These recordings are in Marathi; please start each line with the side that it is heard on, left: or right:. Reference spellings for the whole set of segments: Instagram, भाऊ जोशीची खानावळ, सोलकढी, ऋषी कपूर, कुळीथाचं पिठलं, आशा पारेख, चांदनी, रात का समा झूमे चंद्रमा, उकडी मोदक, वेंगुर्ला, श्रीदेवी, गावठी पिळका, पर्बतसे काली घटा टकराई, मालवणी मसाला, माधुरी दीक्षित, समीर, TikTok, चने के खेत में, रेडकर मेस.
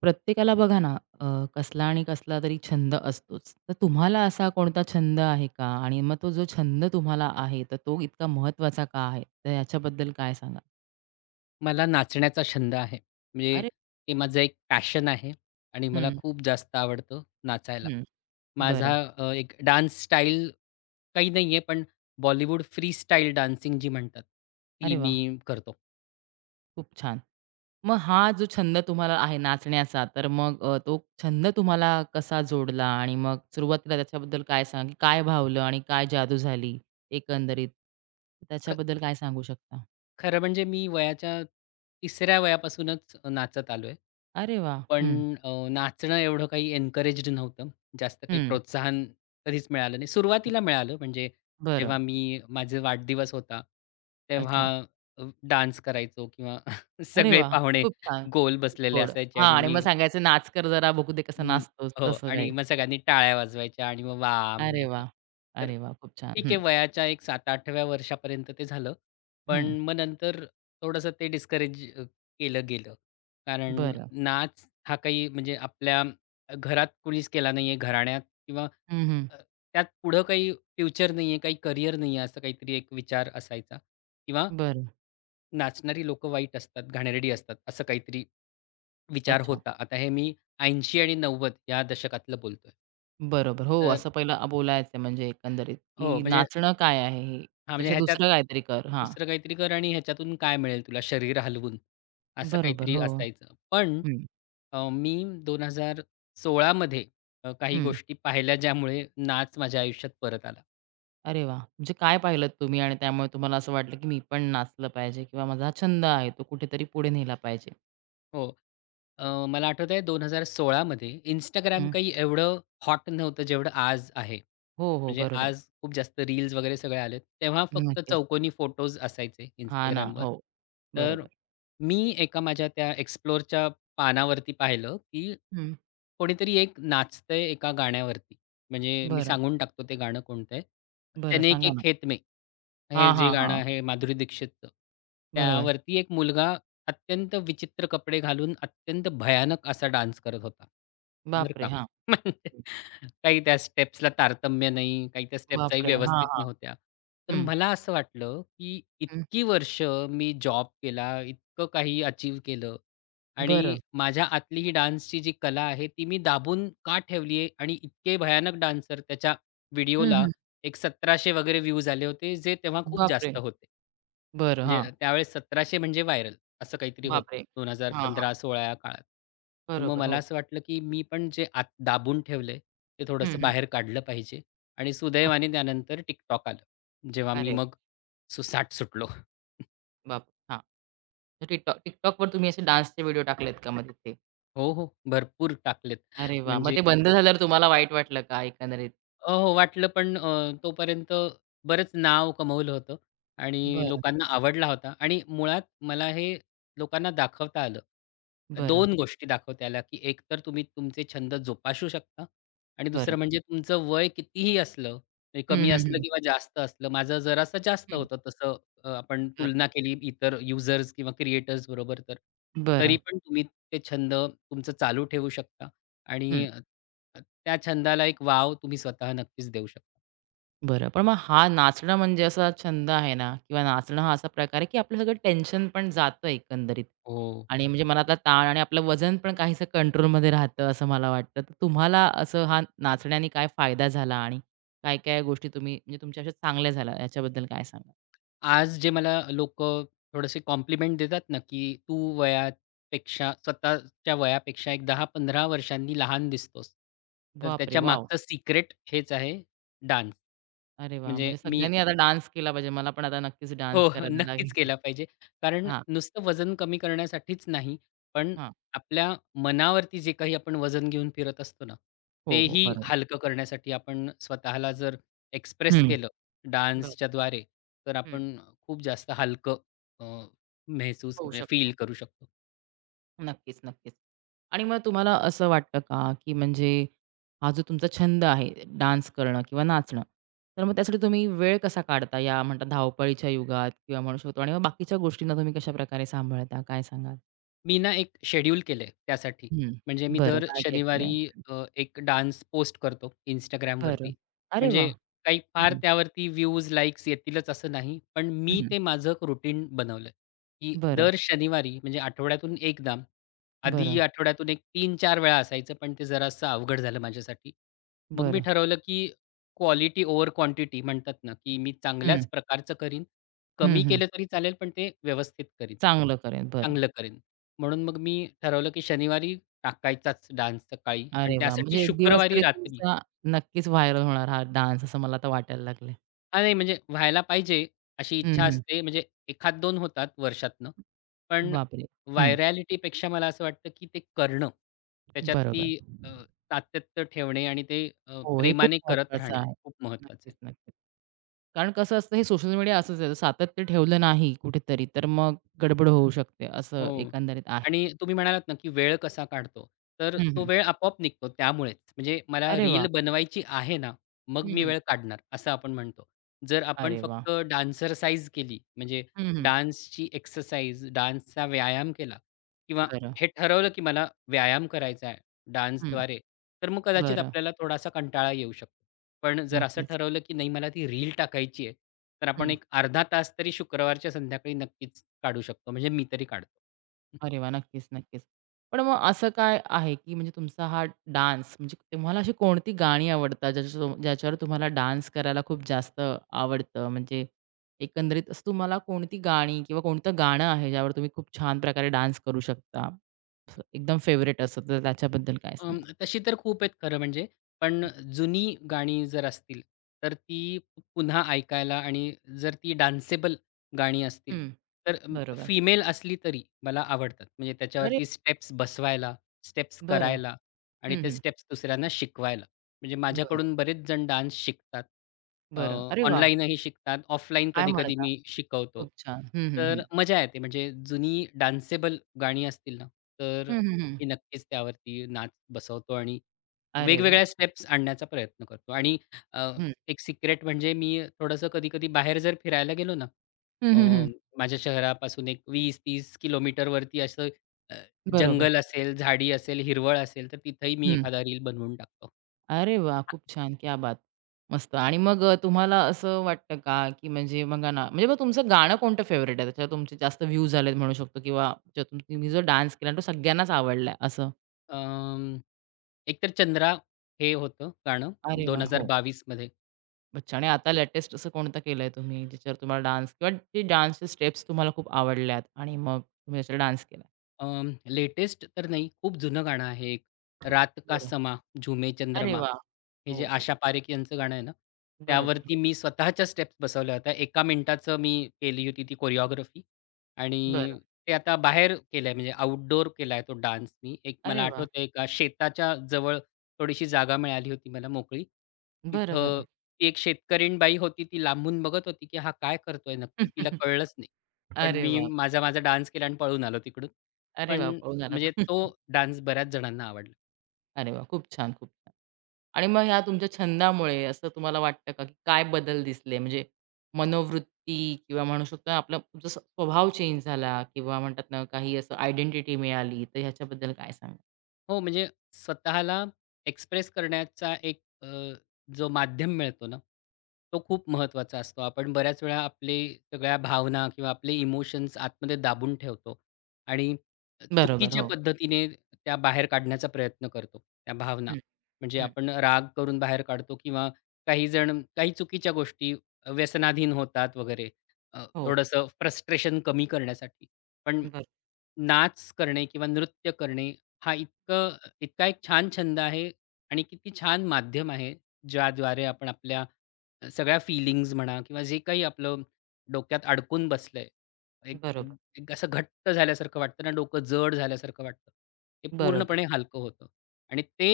right: प्रत्येकाला बघा ना कसला आणि कसला तरी छंद असतोच. तर तुम्हाला असा कोणता छंद आहे का? आणि मग तो जो छंद तुम्हाला आहे, तर तो इतका महत्त्वाचा का आहे? तर याच्याबद्दल काय सांगाल?
left: मला नाचण्याचा छंद आहे. म्हणजे
right: अरे
left: ते माझं एक पॅशन आहे आणि मला
right: हं,
left: खूप जास्त आवडतं नाचायला.
right: हं.
left: माझा
right: बरं.
left: एक डान्स स्टाईल काही नाहीये, पण बॉलिवूड फ्रीस्टाईल डान्सिंग जी म्हणतात, ती
right: अरे वाह!
left: मी करतो.
right: खूप छान. मग हा जो छंद तुम्हाला आहे नाचण्याचा, तर मग तो छंद तुम्हाला कसा जोडला? आणि मग सुरुवातीला त्याच्याबद्दल काय सांग काय भावलं आणि काय जादू झाली एकंदरीत? त्याच्याबद्दल काय सांगू शकता?
left: खरं म्हणजे मी वयाच्या 3ऱ्या वयापासूनच नाचत आलोय.
right: अरे वाह!
left: पण
right: हं,
left: नाचणं एवढं काही एन्करेज्ड नव्हतं. जास्त काही
right: हं.
left: प्रोत्साहन कधीच मिळालं नाही. सुरुवातीला मिळालं म्हणजे
right: बरं.
left: जेव्हा मी माझे वाढदिवस होता, तेव्हा
right: अच्छा.
left: अ, डान्स करायचो किंवा
right: अरे
left: सगळे
right: वा,
left: पाहुणे
right: खूप छान.
left: गोल
right: खूप
left: बसलेले
right: गोड.
left: असायचे
right: हां
left: आणि
right: आणि
left: मी
right: मग सांगायचं, "नाच कर जरा, बघू दे कसा
left: हं,
right: नाचतोस."
left: हो
right: तसं काही.
left: आणि मग सगळ्यांनी टाळ्या वाजवायच्या आणि मग वाह!
right: अरे वा,
left: म्हणायचं. तर
right: अरे वा, खूप छान.
left: ठीक आहे
right: हं,
left: वयाच्या एक 7-8व्या वर्षापर्यंत ते झालं.
right: हं.
left: पण मग नंतर थोडंसं ते डिस्करेज केलं गेलं. कारण
right: बरं.
left: नाच हा काही म्हणजे आपल्या घरात कुणीच केला नाहीये, घराण्यात किंवा
right: हं, हं.
left: अ, त्यात पुढं काही फ्युचर नाहीये, काही करियर नाहीये, असं काहीतरी एक विचार असायचा किंवा
right: बरं.
left: नाचणारी लोकं वाईट असतात, घाणेरडी असतात, असं काहीतरी विचार
right: अच्छा.
left: होता. आता हे मी 80 आणि 90 या दशकातलं बोलतोय.
right: बरोबर. हो,
left: तर
right: असं पहिलं बोलायचं म्हणजे एकंदरीत,
left: हो,
right: की
left: म्हणजे
right: नाचणं काय आहे हे?
left: हां, म्हणजे
right: त्याच्यापेक्षा
left: ह्याच्यात
right: दुसरं काहीतरी कर. हां.
left: दुसरं काहीतरी कर आणि ह्याच्यातून काय मिळेल तुला शरीर हलवून, असं
right: बरोबर.
left: काहीतरी
right: हो.
left: असायचं. पण
right: हं,
left: मी 2016 मध्ये काही
right: हं.
left: गोष्टी पाहिल्या ज्यामुळे नाच माझ्या आयुष्यात परत आला.
right: अरे वाह! म्हणजे काय पाहिलत तुम्ही आणि त्यामुळे तुम्हाला असं वाटलं, की मी पण नाचलं पाहिजे किंवा माझा हा छंद आहे, तो कुठेतरी पुढे नेला पाहिजे.
left: हो. मला आठवतंय 2016 मध्ये इंस्टाग्राम
right: हं.
left: काही एवढं हॉट नव्हतं जेवढं आज आहे.
right: हो, हो.
left: म्हणजे
right: बरोबर.
left: आज खूप जास्त रील्स वगैरे सगळे आले तेव्हा फक्त
right: नक्कीच.
left: चौकोनी फोटोज असायचे
right: हां ना.
left: Instagramवर.
right: हो.
left: तर
right: बरोबर.
left: मी एका माझ्या त्या एक्सप्लोरच्या पानावरती पाहिलं, की
right: हं.
left: कोणीतरी एक नाचतंय एका गाण्यावरती. म्हणजे मी
right: बरं,
left: सांगून टाकतो ते गाणं कोणतं आहे.
right: बरं
left: "चने के
right: सांगा ना?
left: खेत में." हे
right: हां,
left: जे
right: हां,
left: गाणं
right: हां.
left: आहे माधुरी दीक्षितचं,
right: बरोबर.
left: त्यावरती एक मुलगा अत्यंत विचित्र कपडे घालून अत्यंत भयानक असा डान्स करत होता. बरं
right: बापरे!
left: का.
right: हां.
left: म्हणजे काही त्या स्टेप्सला तारतम्य नाही, काही त्या स्टेप्सही
right: बापरे! हां,
left: व्यवस्थित
right: हां.
left: नव्हत्या. तर
right: हं,
left: मला असं वाटलं, की
right: हं.
left: इतकी वर्ष मी जॉब केला, इतकं काही अचीव केलं आणि
right: बरं.
left: माझ्या आतली ही डान्सची जी कला आहे, ती मी दाबून का ठेवली आहे आणि इतके भयानक डान्सर त्याच्या
right: हं,
left: व्हिडिओला
right: हं.
left: एक 1700 वगैरे व्ह्यूज आले होते, जे तेव्हा खूप
right: बापरे!
left: जास्त होते.
right: बरं. हां.
left: म्हणजे त्यावेळेस 1700 म्हणजे व्हायरल असं काहीतरी होतं
right: बापरे! हां, हां.
left: 2015-16 या काळात. तर मग
right: बरोबर.
left: मला
right: हो.
left: असं वाटलं, की मी पण जे आत दाबून ठेवलंय, ते
right: हं,
left: थोडंसं
right: हं.
left: बाहेर काढलं पाहिजे आणि
right: हां.
left: सुदैवाने त्यानंतर TikTok आलं. जेव्हा मी
right: अरे
left: मग सुसाट सुटलो.
right: बाप! हां. TikTokवर तुम्ही असे डान्सचे व्हिडिओ टाकलेत का मग तिथे?
left: हो, हो. भरपूर टाकलेत.
right: अरे वाह! मग
left: म्हणजे
right: ते बंद झाल्यावर तुम्हाला वाईट वाटलं का एकंदरीत?
left: हो, वाटलं पण तोपर्यंत बरंच नाव कमवलं होतं आणि
right: बरं,
left: लोकांना आवडला होता आणि मुळात मला हे लोकांना दाखवता आलं.
right: बरं,
left: 2 गोष्टी दाखवता आल्या, की एक तर तुम्ही तुमचे छंद जोपासू शकता आणि
right: बरं.
left: दुसरं म्हणजे तुमचं वय कितीही असलं, म्हणजे
right: हं,
left: कमी
right: हं,
left: असलं
right: हं.
left: किंवा जास्त असलं. माझं जरासं जास्त
right: हं.
left: होतं तसं आपण
right: बरं,
left: तुलना केली इतर युजर्स किंवा क्रिएटर्स बरोबर तर.
right: बरं.
left: तरी पण तुम्ही ते छंद तुमचं चालू ठेवू शकता.
right: हं.
left: आणि अ, अ, त्या छंदाला एक वाव तुम्ही स्वतः नक्कीच देऊ शकता.
right: बरं. पण मग हा नाचणं म्हणजे असा छंद आहे ना किंवा नाचणं हा असा प्रकार आहे, की आपलं सगळं टेन्शन पण जातं एकंदरीत
left: हो.
right: आणि म्हणजे मनातला ताण आणि आपलं वजन पण काहीसं कंट्रोलमध्ये राहतं असं मला वाटतं. तर तुम्हाला असं हा नाचण्याने काय फायदा झाला आणि काय-काय गोष्टी तुम्ही म्हणजे तुमच्या अशा चांगल्या झाल्या याच्याबद्दल काय सांगाल?
left: आज जे मला लोकं थोडेसे कॉम्प्लिमेंट देतात ना, की "तू वयापेक्षा स्वतःच्या वयापेक्षा एक 10-15 वर्षांनी लहान दिसतोस." तर
right: बापरे!
left: त्याच्या
right: वॉव!
left: मागचं सिक्रेट हेच आहे डान्स.
right: अरे वाह!
left: म्हणजे
right: म्हणजे
left: मी
right: सगळ्यांनी आता डान्स केला पाहिजे. मला पण आता नक्कीच
left: हो,
right: डान्स
left: हो.
right: करायला
left: नक्कीच
right: लागेल.
left: केला पाहिजे. कारण
right: हां,
left: नुसतं वजन कमी करण्यासाठीच नाही, पण
right: हां.
left: आपल्या मनावरती जे काही आपण वजन घेऊन फिरत असतो ना,
right: हो, हो.
left: तेही
right: बरोबर.
left: हलकं करण्यासाठी आपण स्वतःला जर एक्सप्रेस
right: हं.
left: केलं
right: बरं.
left: डान्सच्याद्वारे, तर
right: हं.
left: आपण खूप जास्त हलकं अ, महसूस
right: होऊ
left: म्हणजे फील
right: शकतो.
left: करू शकतो.
right: नक्कीच, नक्कीच. आणि मग तुम्हाला असं वाटतं का, की म्हणजे हा जो तुमचा छंद आहे डान्स करणं किंवा नाचणं, तर मग त्यासाठी तुम्ही वेळ कसा काढता या म्हणतात धावपळीच्या युगात किंवा म्हणू शकतो आणि मग बाकीच्या गोष्टींना तुम्ही कशाप्रकारे सांभाळता? काय सांगाल?
left: मी ना एक शेड्यूल केलंय त्यासाठी.
right: हं.
left: म्हणजे मी
right: बरं.
left: दर
right: काय-काय
left: शनिवारी
right: केलंय?
left: एक डान्स पोस्ट करतो
right: बरं.
left: Instagramवरती.
right: अरे वाह!
left: म्हणजे काही फार
right: हं,
left: त्यावरती व्ह्यूज, लाइक्स येतीलच असं नाही. पण मी
right: हं.
left: ते माझं एक रुटीन बनवलंय, की
right: बरं,
left: दर शनिवारी म्हणजे आठवड्यातून एकदा,
right: बरं,
left: आधी आठवड्यातून एक 3-4 वेळा असायचं, पण ते जरासं अवघड झालं माझ्यासाठी. मग मी
right: बरं.
left: ठरवलं, की क्वालिटी ओव्हर क्वांटिटी म्हणतात ना, की मी
right: हं,
left: चांगल्याच प्रकारचं करीन.
right: हं,
left: कमी
right: हं.
left: केलं तरी चालेल, पण ते व्यवस्थित करीन.
right: चांगलं करेन. बरं.
left: चांगलं करीन. म्हणून मग मी ठरवलं, की शनिवारी टाकायचाच डान्स सकाळी आणि
right: अरे वाह!
left: त्यासाठी
right: म्हणजे एक दिवस
left: शुक्रवारी
right: तरी
left: रात्री
right: तुमचा नक्कीच व्हायरल होणार हा डान्स असं मला आता वाटायला लागलंय.
left: हां, नाही म्हणजे व्हायला पाहिजे अशी इच्छा असते. म्हणजे एखाद दोन होतात वर्षातनं. पण
right: बापरे! हं.
left: व्हायरॅलिटीपेक्षा मला असं वाटतं, की ते करणं, त्याच्यात ती
right: बरोबर.
left: अ, सातत्य ठेवणे आणि ते
right: हो, हे खूप
left: प्रेमाने करत
right: महत्वाचं
left: राहणे
right: आहे.
left: खूप महत्त्वाचं
right: नक्कीच,
left: आहे.
right: नक्कीच. कारण कसं असतं हे सोशल मीडिया असंच आहे. जर सातत्य ठेवलं नाही कुठेतरी तर मग गडबड होऊ शकते असं
left: हो.
right: एकंदरीत आहे.
left: आणि तुम्ही म्हणालात ना, की वेळ कसा काढतो. तर
right: हं,
left: तो
right: हं.
left: वेळ आपोआप निघतो त्यामुळेच. म्हणजे मला
right: अरे वा
left: रील बनवायची आहे ना, मग
right: हं,
left: मी
right: हं.
left: वेळ काढणार असं आपण म्हणतो. जर आपण
right: अरे वा
left: फक्त डान्सरसाइज केली म्हणजे
right: हं, हं.
left: डान्सची एक्सरसाइज, डान्सचा व्यायाम केला किंवा
right: बरं.
left: हे ठरवलं, की मला व्यायाम करायचा आहे
right: हं.
left: डान्सद्वारे, तर मग कदाचित
right: बरं.
left: आपल्याला थोडासा कंटाळा येऊ शकतो. पण जर असं
right: नक्कीच.
left: ठरवलं, की नाही मला ती रील टाकायची आहे, तर आपण
right: हं.
left: एक अर्धा तास तरी शुक्रवारच्या संध्याकाळी नक्कीच काढू शकतो. म्हणजे मी तरी काढतो.
right: अरे वाह! नक्कीच, नक्कीच. पण मग असं काय आहे, की म्हणजे तुमचा हा डान्स म्हणजे तुम्हाला अशी कोणती गाणी आवडतात, ज्याच्या ज्याच्यावर तुम्हाला डान्स करायला खूप जास्त आवडतं? म्हणजे एकंदरीत असं तुम्हाला कोणती गाणी किंवा कोणतं गाणं आहे, ज्यावर तुम्ही खूप छान प्रकारे डान्स करू शकता? असं एकदम फेव्हरेट असं, तर त्याच्याबद्दल काय सांगाल?
left: तशी तर खूप आहेत खरं म्हणजे. पण जुनी गाणी जर असतील, तर ती पुन्हा ऐकायला आणि जर ती डान्सेबल गाणी असतील,
right: हं,
left: तर
right: बरोबर.
left: फिमेल असली तरी मला आवडतात. म्हणजे
right: अरे
left: त्याच्यावरती स्टेप्स बसवायला, स्टेप्स
right: बरं.
left: करायला आणि
right: हं,
left: ते
right: हं.
left: स्टेप्स दुसऱ्यांना शिकवायला. म्हणजे
right: बरं,
left: माझ्याकडून बरेच जण डान्स शिकतात.
right: बरं. अरे वाह!
left: ऑनलाईनही शिकतात. ऑफलाईन
right: काय
left: कधी-कधी
right: म्हणता?
left: मी शिकवतो.
right: खूप छान. हं, हं,
left: तर
right: हं.
left: मजा येते. म्हणजे जुनी डान्सेबल गाणी असतील ना, तर
right: हं, हं, हं.
left: मी नक्कीच त्यावरती नाच बसवतो आणि
right: अरे वाह!
left: वेगवेगळ्या स्टेप्स आणण्याचा प्रयत्न करतो आणि अ,
right: हं.
left: एक सिक्रेट म्हणजे मी थोडंसं कधी-कधी बाहेर जर फिरायला गेलो ना,
right: हं,
left: अ,
right: हं, हं.
left: माझ्या शहरापासून एक 20-30 किलोमीटरवरती असं अ,
right: बरोबर.
left: जंगल असेल, झाडी असेल, हिरवळ असेल, तर तिथेही मी एखादा रील बनवून टाकतो.
right: अरे वा, खूप छान. क्या बात! मस्त आणि मग तुम्हाला असं वाटतं का, की म्हणजे बघा ना, म्हणजे मग तुमचं गाणं कोणतं फेव्हरेट आहे? त्याच्यावर तुमचे जास्त व्ह्यूज आलेत म्हणू शकतो किंवा ज्यातून तुम्ही जो डान्स केला तो सगळ्यांनाच आवडलाय असं?
left: अं, एकतर चंद्रा हे होतं गाणं
right: अरे वाह! हो.
left: 2022 मध्ये.
right: अच्छा आणि आता लेटेस्ट असं कोणतं केलंय तुम्ही ज्याच्यावर तुम्हाला डान्स किंवा जे डान्सचे स्टेप्स तुम्हाला खूप आवडल्यात आणि मग तुम्ही त्याच्यावर डान्स केला?
left: लेटेस्ट तर नाही, खूप जुनं गाणं आहे एक. रात का
right: बरं.
left: समा झूमे
right: अरे
left: चंद्रमा
right: वाह!
left: हे
right: हो,
left: जे
right: हो.
left: आशा पारेख यांचं गाणं आहे ना,
right: बरोबर. हो.
left: त्यावरती मी स्वतःच्या स्टेप्स बसवल्या होत्या. एका मिनिटाचं मी केली होती ती कोरिओग्राफी
right: बरं.
left: आणि ते आता बाहेर केलंय म्हणजे आउटडोअर केलाय तो डान्स मी. एक मला
right: अरे वाह!
left: आठवतंय एका शेताच्या जवळ थोडीशी जागा मिळाली होती मला मोकळी.
right: बरं,
left: तिथं
right: बरं.
left: ती एक शेतकरीण बाई होती ती लांबून बघत होती, की हा काय करतोय नक्की? तिला कळलंच नाही. पण
right: अरे
left: मी
right: बापरे!
left: माझा डान्स केला आणि पळून आलो तिकडून.
right: अरे
left: पण
right: वाह! पळून आलात.
left: म्हणजे तो डान्स बऱ्याच जणांना आवडला.
right: अरे वाह! खूप छान, खूप छान. आणि मग ह्या तुमच्या छंदामुळे असं तुम्हाला वाटतं का, की काय बदल दिसले? म्हणजे मनोवृत्ती किंवा म्हणू शकतो ना, आपला तुमचा स्वभाव चेंज झाला किंवा म्हणतात ना, काही असं आयडेंटिटी मिळाली, तर ह्याच्याबद्दल काय सांगाल?
left: हो, म्हणजे स्वतःला एक्सप्रेस करण्याचा एक जो माध्यम मिळतो ना, तो खूप महत्त्वाचा असतो. आपण बऱ्याच वेळा आपले सगळ्या भावना किंवा आपले इमोशन्स आतमध्ये दाबून ठेवतो आणि
right: बरोबर.
left: चुकीच्या
right: हो.
left: पद्धतीने त्या बाहेर काढण्याचा प्रयत्न करतो, त्या भावना.
right: हं,
left: म्हणजे
right: हं.
left: आपण राग करून बाहेर काढतो किंवा काही जण काही चुकीच्या गोष्टी व्यसनाधीन होतात वगैरे.
right: हो.
left: थोडंसं फ्रस्ट्रेशन कमी करण्यासाठी. पण
right: बरं.
left: नाच करणे किंवा नृत्य करणे हा इतका एक छान छंद आहे आणि किती छान माध्यम आहे ज्याद्वारे आपण आपल्या सगळ्या फीलिंग्ज म्हणा किंवा जे काही आपलं डोक्यात अडकून बसलंय एक
right: बरोबर.
left: एक असं घट्ट झाल्यासारखं वाटतं ना डोकं जड झाल्यासारखं वाटतं ते
right: बरोबर.
left: पूर्णपणे हलकं होतं आणि ते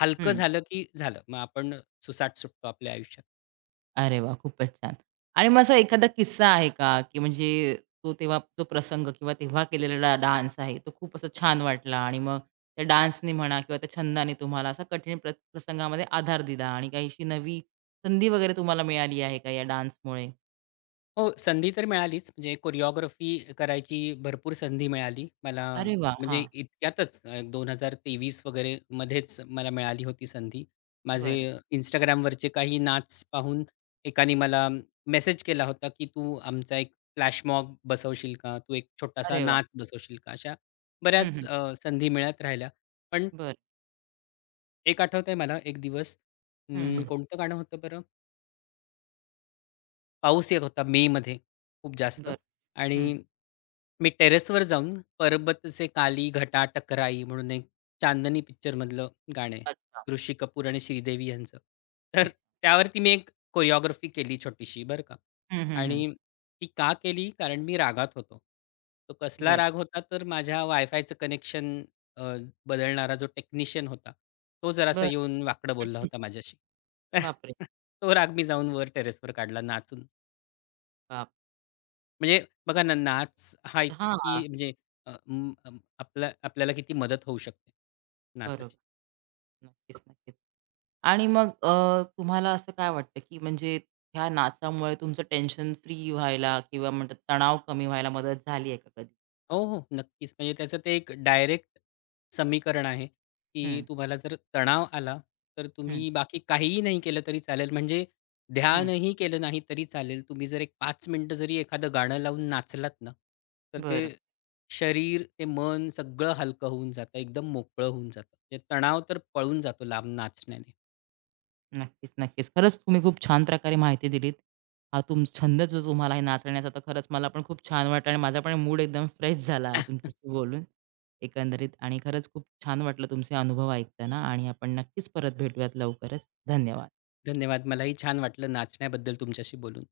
left: हलकं झालं की झालं मग आपण सुसाट सुटतो आपल्या आयुष्यात.
right: अरे वाह! खूपच छान. आणि मग असा एखादा किस्सा आहे का, की म्हणजे तो तेव्हा तो प्रसंग किंवा तेव्हा केलेला डान्स आहे, तो खूप असा छान वाटला आणि मग त्या डान्सनी म्हणा किंवा त्या छंदाने तुम्हाला असा कठीण प्रसंगामध्ये आधार दिला आणि काही नवी संधी वगैरे तुम्हाला मिळाली आहे का या डान्समुळे?
left: हो, संधी तर मिळालीच. म्हणजे कोरिओग्राफी करायची भरपूर संधी मिळाली. मला
right: अरे वाह!
left: म्हणजे
right: हां,
left: इतक्यातच 2023 वगैरे मध्येच मला मिळाली होती संधी. माझे
right: बर
left: Instagramवरचे काही नाच पाहून एकाने मला मेसेज केला होता, की "तू आमचा एक फ्लॅशमॉब बसवशील का? तू एक छोटासा
right: अरे वाह!
left: नाच बसवशील का?" अशा
right: हं,
left: बऱ्याच
right: हं.
left: संधी मिळत राहिल्या. पण
right: बरं.
left: एक आठवतंय मला एक दिवस
right: हं, हं.
left: कोणतं गाणं होतं बरं? पाऊस येत होता मेमध्ये खूप जास्त
right: बरं. हं.
left: आणि मी टेरेसवर जाऊन "पर्बतसे काली घटा टकराई" म्हणून एक चांदनी पिक्चरमधलं गाणं आहे.
right: अच्छा,
left: ऋषी कपूर आणि श्रीदेवी यांचं. तर
right: अच्छा.
left: त्यावरती मी एक कोरिओग्राफी केली छोटीशी बरं का.
right: हं, हं, हं.
left: आणि ती का केली? कारण मी रागात होतो. तो कसला
right: बरं.
left: राग होता? तर माझ्या वायफायचं कनेक्शन अ, बदलणारा जो टेक्निशियन होता, तो जरासा
right: बरं.
left: येऊन वाकडं बोलला होता माझ्याशी.
right: बापरे!
left: तो राग मी जाऊन वर टेरेसवर काढला नाचून.
right: बाप!
left: म्हणजे बघा ना, नाच हा
right: हां,
left: इतकी म्हणजे आपला आपल्याला किती मदत होऊ शकते
right: बरोबर.
left: नाचाची.
right: नक्कीच, नक्कीच. आणि मग तुम्हाला असं काय वाटतं, की म्हणजे ह्या नाचामुळे तुमचं टेन्शन फ्री व्हायला किंवा म्हणतात तणाव कमी व्हायला मदत झाली आहे का कधी?
left: हो, हो, नक्कीच. म्हणजे त्याचं ते एक डायरेक्ट समीकरण आहे, की
right: हं,
left: तुम्हाला जर तणाव आला, तर
right: हं,
left: तुम्ही बाकी काहीही नाही केलं तरी चालेल. म्हणजे
right: हं.
left: ध्यानही केलं नाही तरी चालेल. तुम्ही जर एक 5 मिनिटं जरी एखादं गाणं लावून नाचलात ना, तर ते
right: बरं.
left: शरीर, ते मन सगळं हलकं होऊन जातं. एकदम मोकळं होऊन जातं. म्हणजे तणाव तर पळून जातो लांब नाचण्याने.
right: नक्कीच, नक्कीच. खरंच तुम्ही खूप छान प्रकारे माहिती दिलीत. हा तुम छंद जो तुम्हाला आहे नाचण्याचा, तर खरंच मला पण खूप छान वाटलं आणि माझा पण मूड एकदम फ्रेश झाला आहे तुमच्याशी बोलून एकंदरीत आणि खरंच खूप छान वाटलं तुमचे अनुभव ऐकताना आणि आपण नक्कीच परत भेटूयात लवकरच. धन्यवाद.
left: धन्यवाद. मलाही छान वाटलं नाचण्याबद्दल तुमच्याशी बोलून.